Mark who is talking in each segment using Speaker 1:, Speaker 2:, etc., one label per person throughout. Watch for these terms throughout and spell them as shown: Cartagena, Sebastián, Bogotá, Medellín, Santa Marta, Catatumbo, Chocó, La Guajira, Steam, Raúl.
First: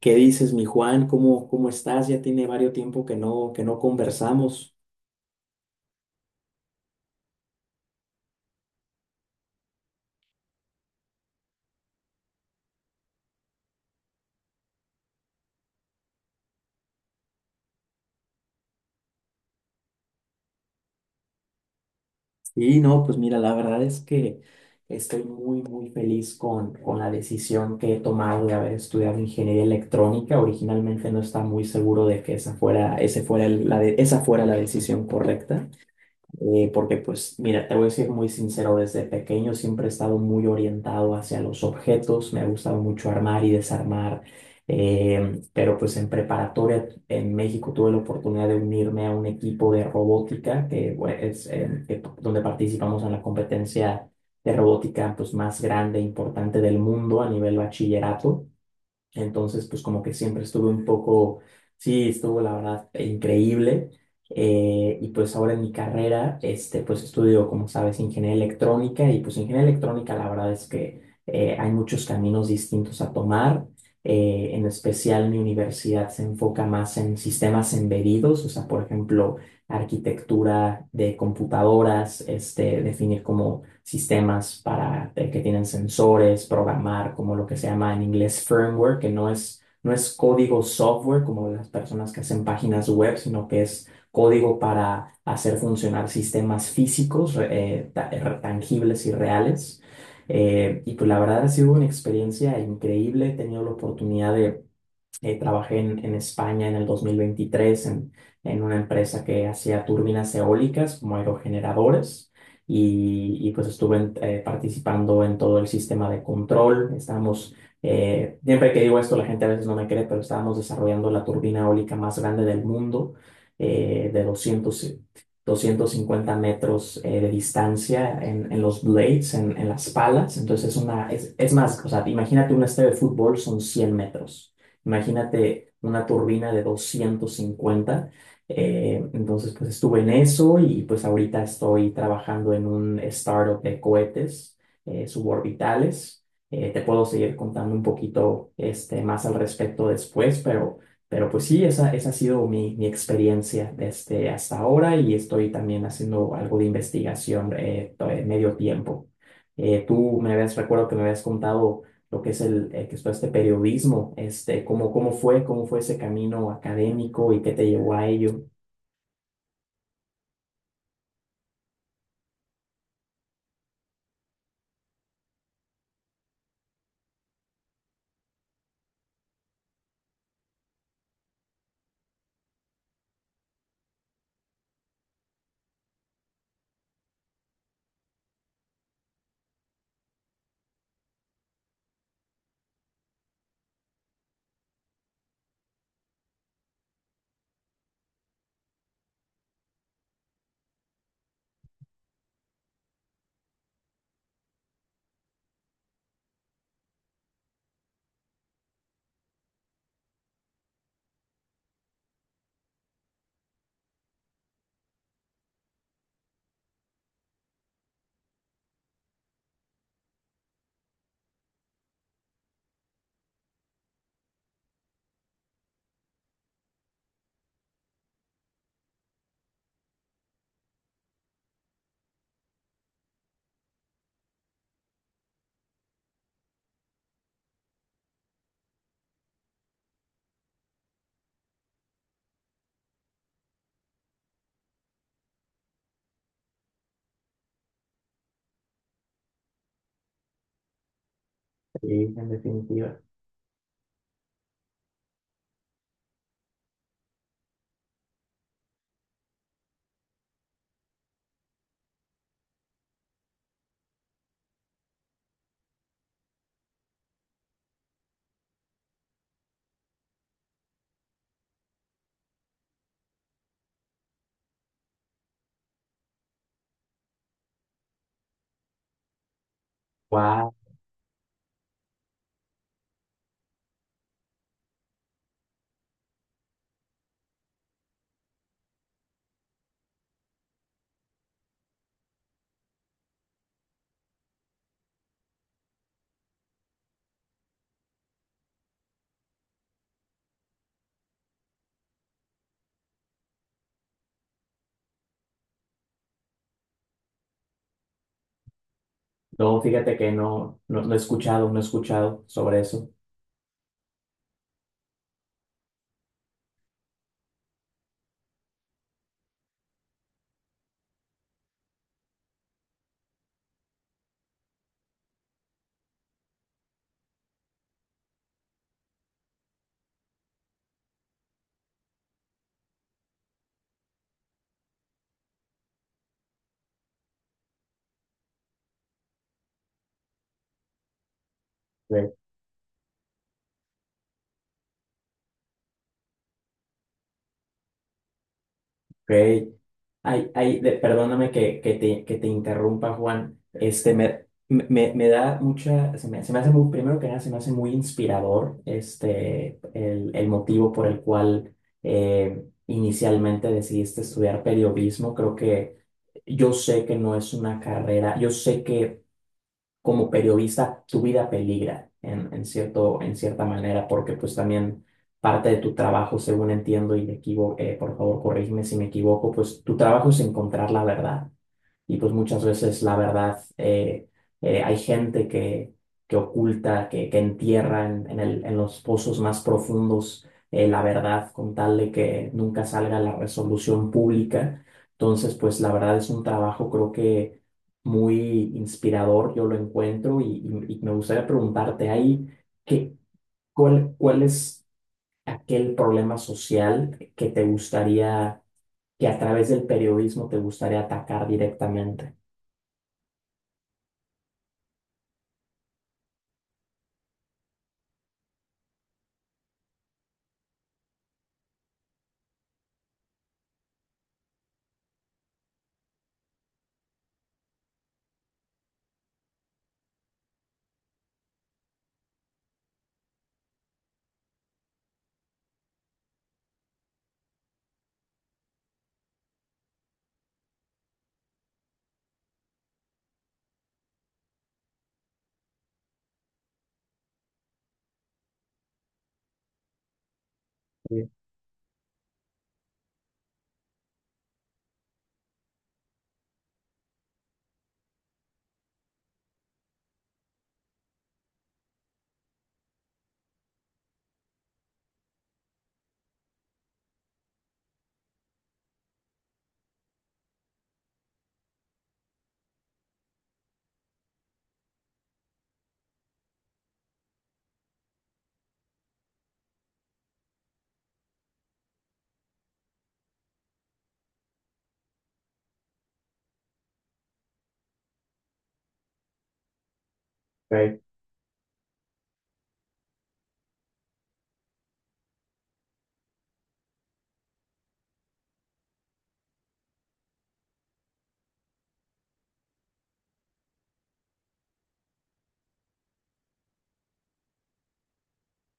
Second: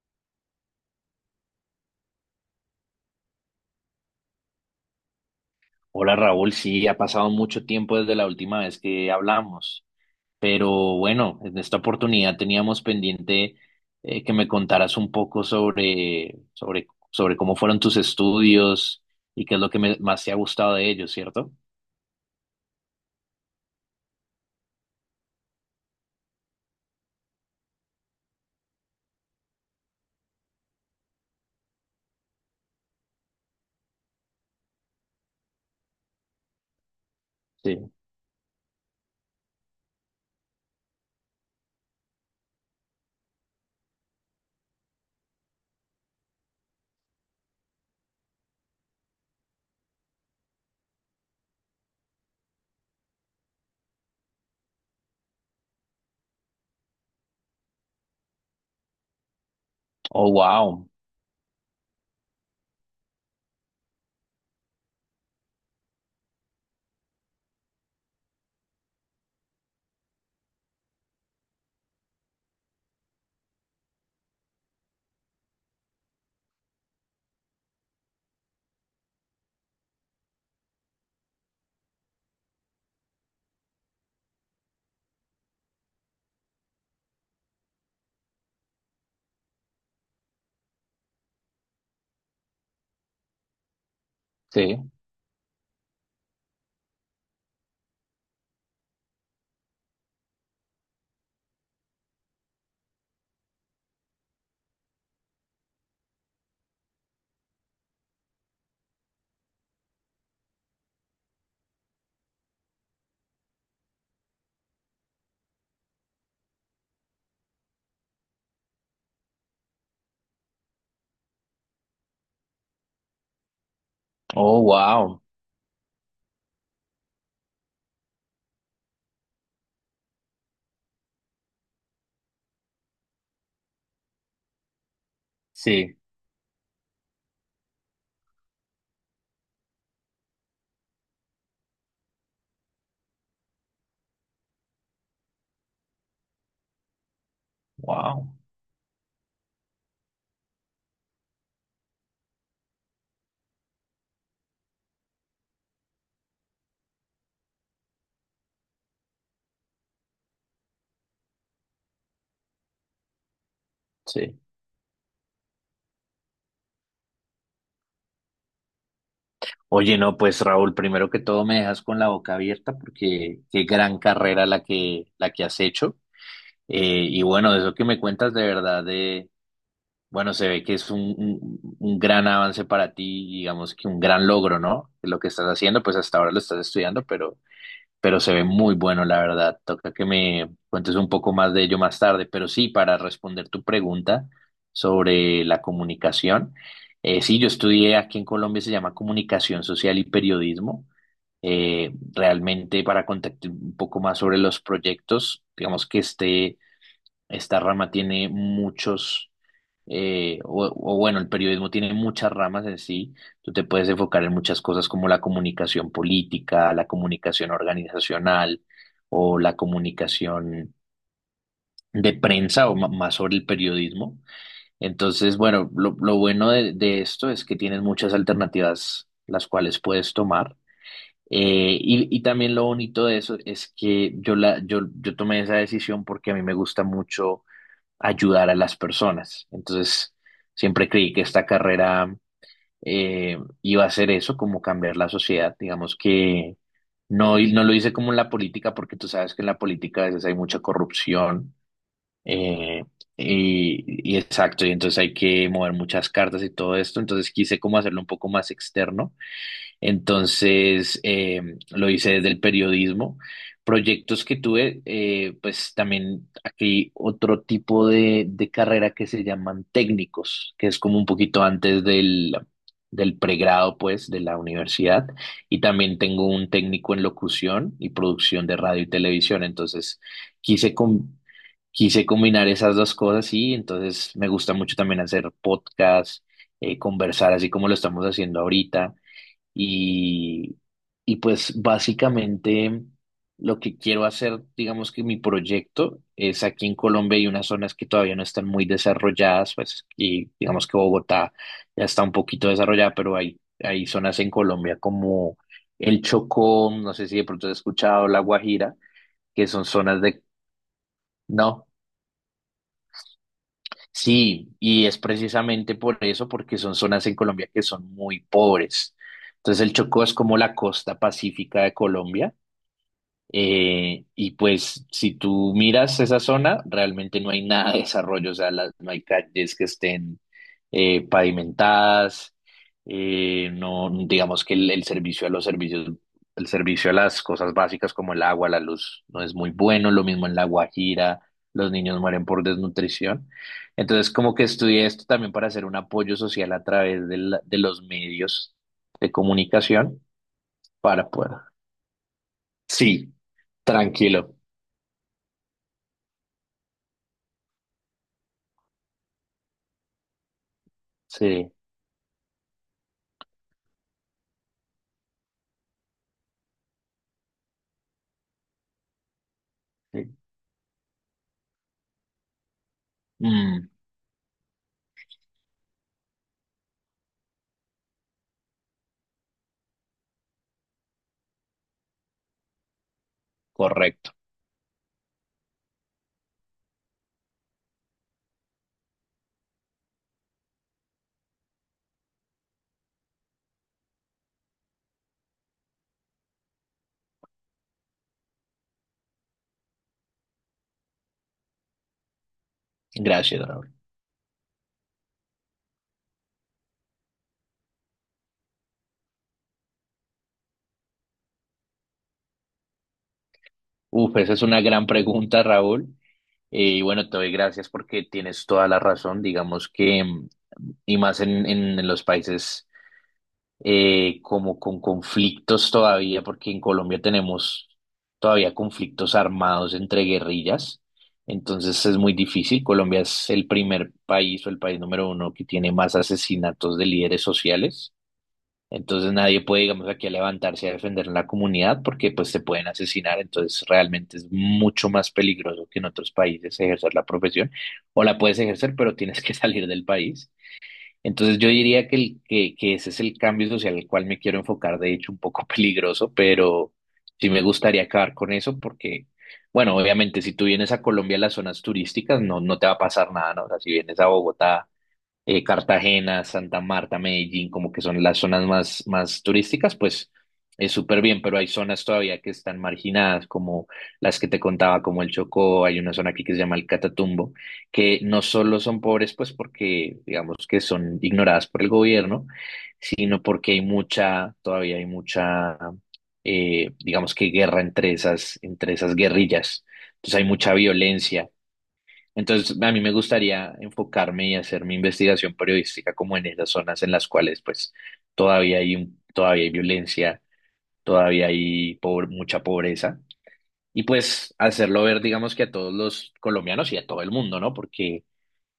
Speaker 1: ¿Qué dices, mi Juan? ¿Cómo estás? Ya tiene varios tiempo que no conversamos.
Speaker 2: Hola Raúl, sí, ha pasado mucho tiempo desde la última vez que hablamos, pero bueno, en esta oportunidad teníamos pendiente que me contaras un poco sobre cómo fueron tus estudios y qué es lo que más te ha gustado de ellos, ¿cierto?
Speaker 1: Y no, pues mira, la verdad es que estoy muy feliz con la decisión que he tomado de haber estudiado ingeniería electrónica. Originalmente no estaba muy seguro de que esa fuera, ese fuera el- la de- esa fuera la decisión correcta. Porque pues mira, te voy a
Speaker 2: Sí.
Speaker 1: decir muy sincero, desde pequeño siempre he estado muy orientado hacia los objetos, me ha gustado mucho armar y desarmar, pero pues en preparatoria en México tuve la oportunidad de unirme a un equipo de robótica, que bueno, donde participamos en la competencia de robótica pues más grande e importante del mundo a nivel bachillerato. Entonces, pues como que
Speaker 2: Oh,
Speaker 1: siempre estuve un
Speaker 2: wow.
Speaker 1: poco, sí, estuvo la verdad increíble. Y pues ahora en mi carrera, este, pues estudio, como sabes, ingeniería electrónica, y pues ingeniería electrónica la verdad es que hay muchos caminos distintos a tomar. En especial mi universidad se enfoca más en sistemas embedidos, o sea, por ejemplo, arquitectura de computadoras, este, definir como sistemas para, que tienen sensores, programar, como lo que se llama en inglés firmware, que no es código software como las personas que hacen páginas web, sino que es código
Speaker 2: Sí.
Speaker 1: para hacer funcionar sistemas físicos, tangibles y reales. Y pues la verdad ha sido una experiencia increíble, he tenido la oportunidad de trabajé en España en el 2023 en una empresa que hacía turbinas eólicas como aerogeneradores pues estuve participando en todo el sistema de control. Estábamos, siempre que digo esto la gente a veces no me cree, pero estábamos desarrollando la turbina eólica más grande del mundo, de
Speaker 2: Oh, wow.
Speaker 1: 250 metros de distancia en los blades, en las palas. Entonces es más, o sea, imagínate un estadio de fútbol son 100 metros. Imagínate
Speaker 2: Sí.
Speaker 1: una turbina de 250. Entonces, pues estuve en eso, y pues ahorita estoy trabajando en un startup de cohetes suborbitales. Te puedo seguir contando un
Speaker 2: Wow.
Speaker 1: poquito este, más al respecto después, pero pues sí, esa ha sido mi experiencia desde hasta ahora, y estoy también haciendo algo de investigación medio tiempo. Tú me habías, recuerdo que me habías contado lo que es que es todo este periodismo,
Speaker 2: Sí.
Speaker 1: este, cómo fue ese camino académico y qué te llevó a ello.
Speaker 2: Oye, no, pues Raúl, primero que todo me dejas con la boca abierta porque qué gran carrera la que has hecho. Y bueno, de eso que me cuentas de verdad, de, bueno, se ve que es un gran avance para ti, digamos que un gran logro, ¿no? Lo que estás haciendo, pues hasta ahora lo estás estudiando, pero se ve muy bueno, la verdad. Toca que me cuentes un poco más de ello más tarde, pero sí, para responder tu pregunta sobre la comunicación, sí, yo estudié aquí en Colombia, se llama Comunicación Social y Periodismo. Realmente para contarte un poco más sobre los proyectos, digamos que este... Esta rama tiene muchos, o bueno, el periodismo tiene muchas ramas en sí. Tú te puedes enfocar en muchas cosas como la comunicación política, la comunicación organizacional o la comunicación de prensa o más sobre el periodismo. Entonces, bueno, lo bueno de esto es que tienes muchas alternativas las cuales puedes tomar. Y, y también lo bonito de eso es que yo tomé esa decisión porque a mí me gusta mucho ayudar a las personas. Entonces, siempre creí que esta carrera iba a ser eso, como cambiar la sociedad. Digamos que no, no lo hice como en la política, porque tú sabes que en la política a veces hay mucha corrupción.
Speaker 1: Sí, en
Speaker 2: eh,
Speaker 1: definitiva.
Speaker 2: y, y exacto, y entonces hay que mover muchas cartas y todo esto. Entonces quise como hacerlo un poco más externo entonces, lo hice desde el periodismo. Proyectos que tuve, pues también aquí otro tipo de carrera que se llaman técnicos, que es como un poquito antes del, del pregrado, pues, de la universidad. Y también tengo un técnico en locución y producción de radio y televisión. Entonces,
Speaker 1: Wow.
Speaker 2: quise com- quise combinar esas dos cosas y entonces me gusta mucho también hacer podcast, conversar así como lo estamos haciendo ahorita. Y, y pues básicamente lo que quiero hacer, digamos que mi proyecto es aquí en Colombia hay unas zonas que todavía no están muy desarrolladas, pues y digamos que Bogotá ya está un poquito desarrollada, pero hay zonas en Colombia como el Chocó, no sé si de pronto has escuchado La Guajira, que
Speaker 1: No,
Speaker 2: son
Speaker 1: fíjate
Speaker 2: zonas
Speaker 1: que
Speaker 2: de...
Speaker 1: no, no he escuchado, no he
Speaker 2: No,
Speaker 1: escuchado sobre eso.
Speaker 2: sí, y es precisamente por eso, porque son zonas en Colombia que son muy pobres. Entonces el Chocó es como la costa pacífica de Colombia. Y pues si tú miras esa zona, realmente no hay nada de desarrollo, o sea, no hay calles que estén pavimentadas, no, digamos que el servicio a los servicios, el servicio a las cosas básicas como el agua, la luz, no es muy bueno, lo mismo en La Guajira, los niños
Speaker 1: Ok.
Speaker 2: mueren por desnutrición. Entonces, como que estudié esto también para hacer un apoyo social a través de, de los medios de comunicación
Speaker 1: Ay, ay,
Speaker 2: para
Speaker 1: perdóname
Speaker 2: poder.
Speaker 1: que te interrumpa,
Speaker 2: Sí,
Speaker 1: Juan. Este,
Speaker 2: tranquilo.
Speaker 1: me da mucha, se me hace muy, primero que nada, se me hace muy inspirador este, el motivo por el
Speaker 2: Sí,
Speaker 1: cual inicialmente decidiste estudiar periodismo. Creo que yo sé que no es una carrera, yo sé que como
Speaker 2: sí.
Speaker 1: periodista tu vida peligra en cierto, en cierta
Speaker 2: Mm,
Speaker 1: manera, porque pues también parte de tu trabajo, según entiendo y me equivoco, por favor, corrígeme si me equivoco, pues tu trabajo es encontrar la verdad y pues muchas veces la verdad
Speaker 2: correcto.
Speaker 1: hay gente que oculta, que entierra en los pozos más profundos la verdad con tal de que nunca salga la resolución pública. Entonces, pues la verdad es un trabajo creo que muy inspirador, yo lo encuentro, y me gustaría preguntarte ahí, ¿qué,
Speaker 2: Gracias, Raúl.
Speaker 1: ¿cuál, cuál es aquel problema social que te gustaría, que a través del periodismo te gustaría atacar directamente?
Speaker 2: Uf, esa es una gran pregunta, Raúl. Y bueno, te doy gracias porque tienes toda la razón. Digamos que, mm, y más en los países como con conflictos todavía, porque en Colombia tenemos todavía conflictos armados entre guerrillas. Entonces es muy difícil. Colombia es el primer país o el país número uno que tiene más asesinatos de líderes sociales. Entonces nadie puede, digamos, aquí a levantarse a defender la comunidad porque pues se pueden asesinar. Entonces realmente es mucho más peligroso que en otros países ejercer la profesión. O la puedes ejercer, pero tienes que salir del país. Entonces yo diría que, que ese es el cambio social al cual me quiero enfocar, de hecho un poco peligroso, pero sí me gustaría acabar con eso porque, bueno, obviamente si tú vienes a Colombia, a las zonas turísticas, no, no te va a pasar nada, ¿no? O sea, si vienes a Bogotá, Cartagena, Santa Marta, Medellín, como que son las zonas más turísticas, pues es súper bien, pero hay zonas todavía que están marginadas, como las que te contaba, como el Chocó. Hay una zona aquí que se llama el Catatumbo, que no solo son pobres, pues porque digamos que son ignoradas por el gobierno, sino porque hay mucha, todavía hay mucha, digamos que guerra entre entre esas guerrillas. Entonces hay mucha
Speaker 1: Right?
Speaker 2: violencia, entonces, a mí me gustaría enfocarme y hacer mi investigación periodística como en esas zonas en las cuales pues todavía hay violencia, mucha pobreza y pues hacerlo ver digamos que a todos los colombianos y a todo el mundo, ¿no? Porque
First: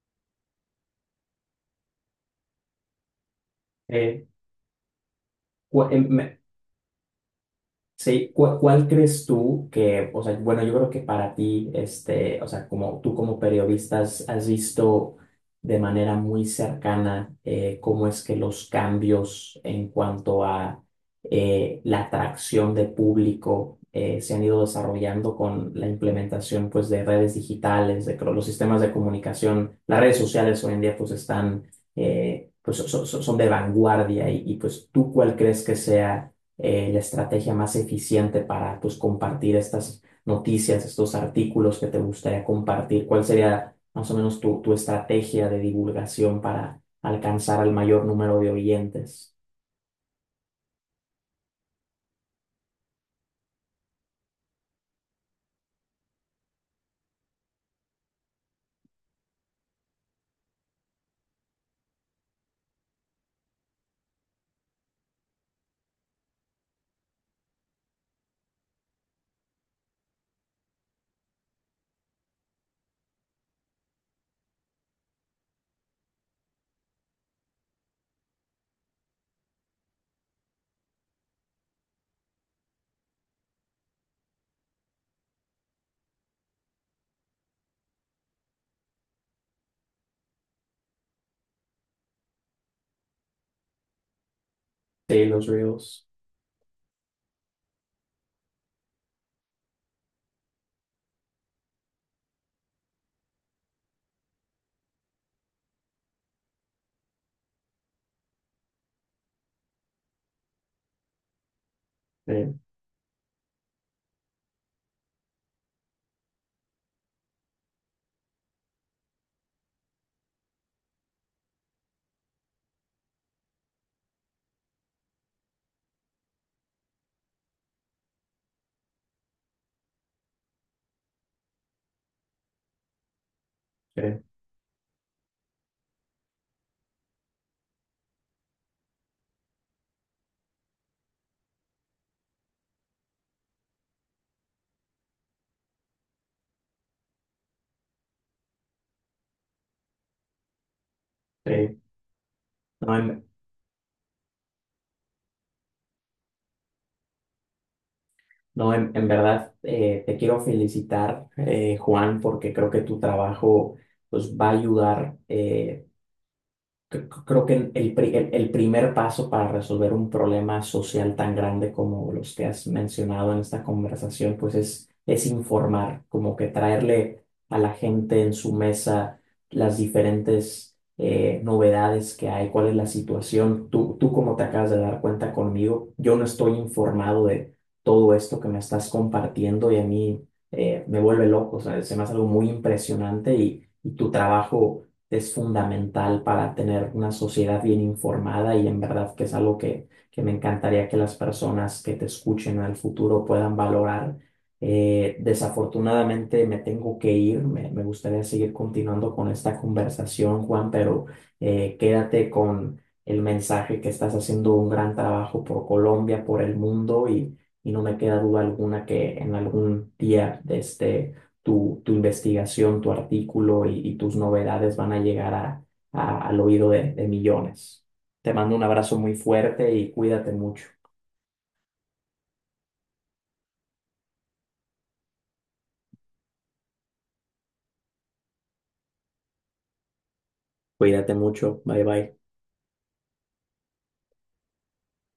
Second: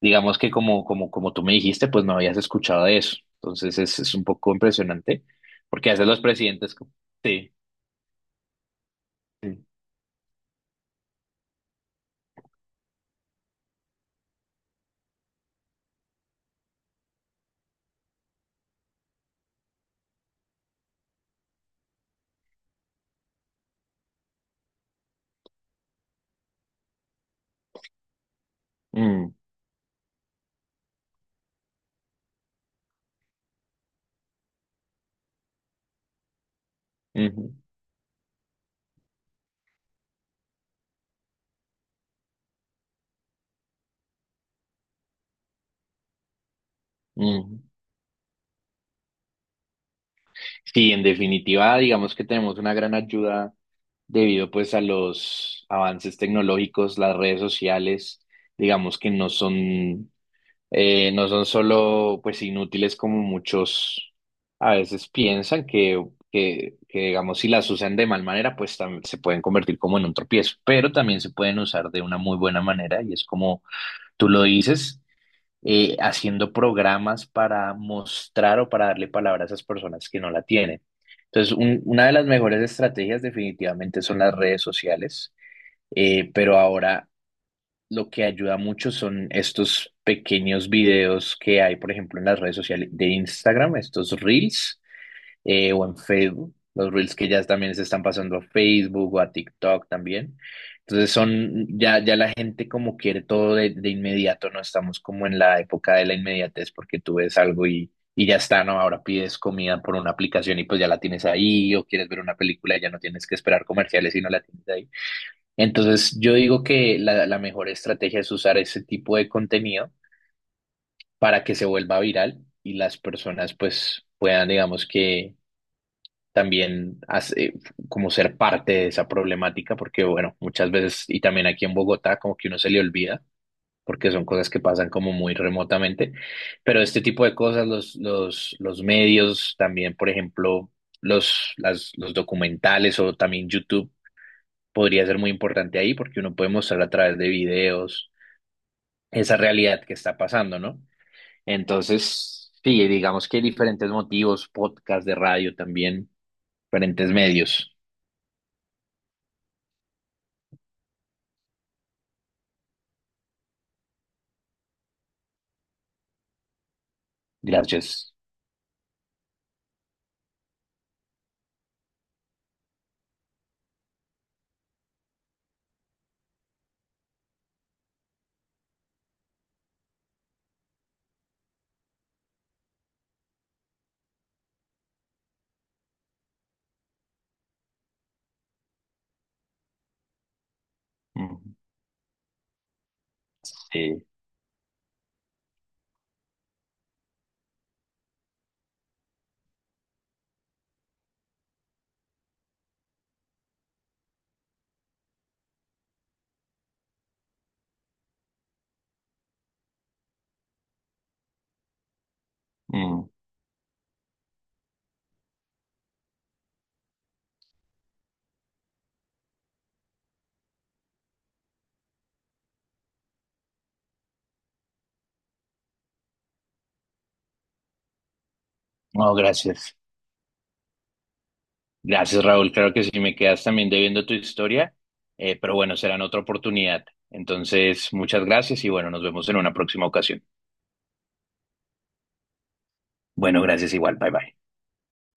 Speaker 2: digamos que como tú me dijiste, pues no habías escuchado de eso. Entonces, es un
Speaker 1: Eh,
Speaker 2: poco impresionante
Speaker 1: cu-
Speaker 2: porque a veces
Speaker 1: em-
Speaker 2: los
Speaker 1: me-
Speaker 2: presidentes como- sí,
Speaker 1: Sí, ¿cuál crees
Speaker 2: sí.
Speaker 1: tú que, o sea, bueno, yo creo que para ti, este, o sea, como tú como periodista has visto de manera muy cercana cómo es que los cambios en cuanto a la atracción de público se han ido desarrollando con la implementación, pues, de redes digitales, los sistemas de
Speaker 2: Mm,
Speaker 1: comunicación, las redes sociales hoy en día, pues, están, pues, son de vanguardia pues, ¿tú cuál crees que sea la estrategia
Speaker 2: ujú,
Speaker 1: más eficiente para, pues, compartir estas noticias, estos artículos que te gustaría compartir? ¿Cuál sería más o menos tu estrategia de divulgación para alcanzar
Speaker 2: ujú.
Speaker 1: al mayor número de oyentes?
Speaker 2: Sí, en definitiva, digamos que tenemos una gran ayuda debido pues a los avances tecnológicos, las redes sociales, digamos que no son, no son solo pues inútiles como muchos a veces piensan que, digamos si las usan de mal manera pues se pueden convertir como en un tropiezo, pero también se pueden usar de una muy buena manera y es como tú lo dices, haciendo programas para mostrar o para darle palabra a esas personas que no la tienen. Entonces, una de las mejores estrategias definitivamente son las redes sociales, pero ahora lo que ayuda mucho son estos pequeños videos que hay, por ejemplo, en las redes sociales de Instagram, estos reels,
Speaker 1: Sí, los
Speaker 2: o en
Speaker 1: Reels.
Speaker 2: Facebook, los Reels que ya también se están pasando a Facebook o a TikTok también. Entonces son, ya, ya la gente como quiere todo de inmediato, no estamos como en la época de la inmediatez porque tú ves algo y ya está, ¿no? Ahora pides comida por una aplicación y pues ya la tienes ahí, o quieres ver una
Speaker 1: Sí,
Speaker 2: película y ya no tienes que esperar comerciales y no la tienes ahí. Entonces yo digo que la mejor estrategia es usar ese tipo de contenido para que se vuelva viral y las personas pues puedan, digamos que también como ser parte de esa problemática, porque bueno, muchas veces, y también aquí en Bogotá, como que uno se le olvida, porque
Speaker 1: sí,
Speaker 2: son cosas que pasan como muy remotamente, pero este tipo de cosas, los medios, también, por ejemplo, los documentales o también YouTube, podría ser muy importante ahí, porque uno puede mostrar a través de videos esa realidad que está pasando, ¿no?
Speaker 1: sí.
Speaker 2: Entonces, sí,
Speaker 1: No, en,
Speaker 2: digamos que hay diferentes motivos, podcast de radio también, diferentes medios.
Speaker 1: no, en verdad te quiero felicitar, Juan, porque creo que tu trabajo pues va a ayudar. Creo que
Speaker 2: Gracias.
Speaker 1: el primer paso para resolver un problema social tan grande como los que has mencionado en esta conversación, pues es informar, como que traerle a la gente en su mesa las diferentes novedades que hay, cuál es la situación. Tú como te acabas de dar cuenta conmigo, yo no estoy informado de todo esto que me estás compartiendo, y a mí me vuelve
Speaker 2: Mm,
Speaker 1: loco, o sea, se me hace algo muy impresionante, y
Speaker 2: sí.
Speaker 1: tu trabajo es fundamental para tener una sociedad bien informada, y en verdad que es algo que me encantaría que las personas que te escuchen al futuro puedan valorar. Desafortunadamente me tengo que ir, me gustaría seguir continuando con esta conversación, Juan, pero quédate con
Speaker 2: Mm,
Speaker 1: el mensaje que estás haciendo un gran trabajo por Colombia, por el mundo, y no me queda duda alguna que en algún día de este tu investigación, tu artículo y tus novedades van a llegar al oído de millones. Te mando un abrazo muy
Speaker 2: no,
Speaker 1: fuerte
Speaker 2: gracias.
Speaker 1: y cuídate mucho.
Speaker 2: Gracias, Raúl. Claro que sí, me quedas también debiendo tu historia, pero bueno, será en otra oportunidad. Entonces, muchas gracias y bueno, nos vemos en una próxima ocasión.
Speaker 1: Cuídate mucho. Bye bye.
Speaker 2: Bueno, gracias igual. Bye bye.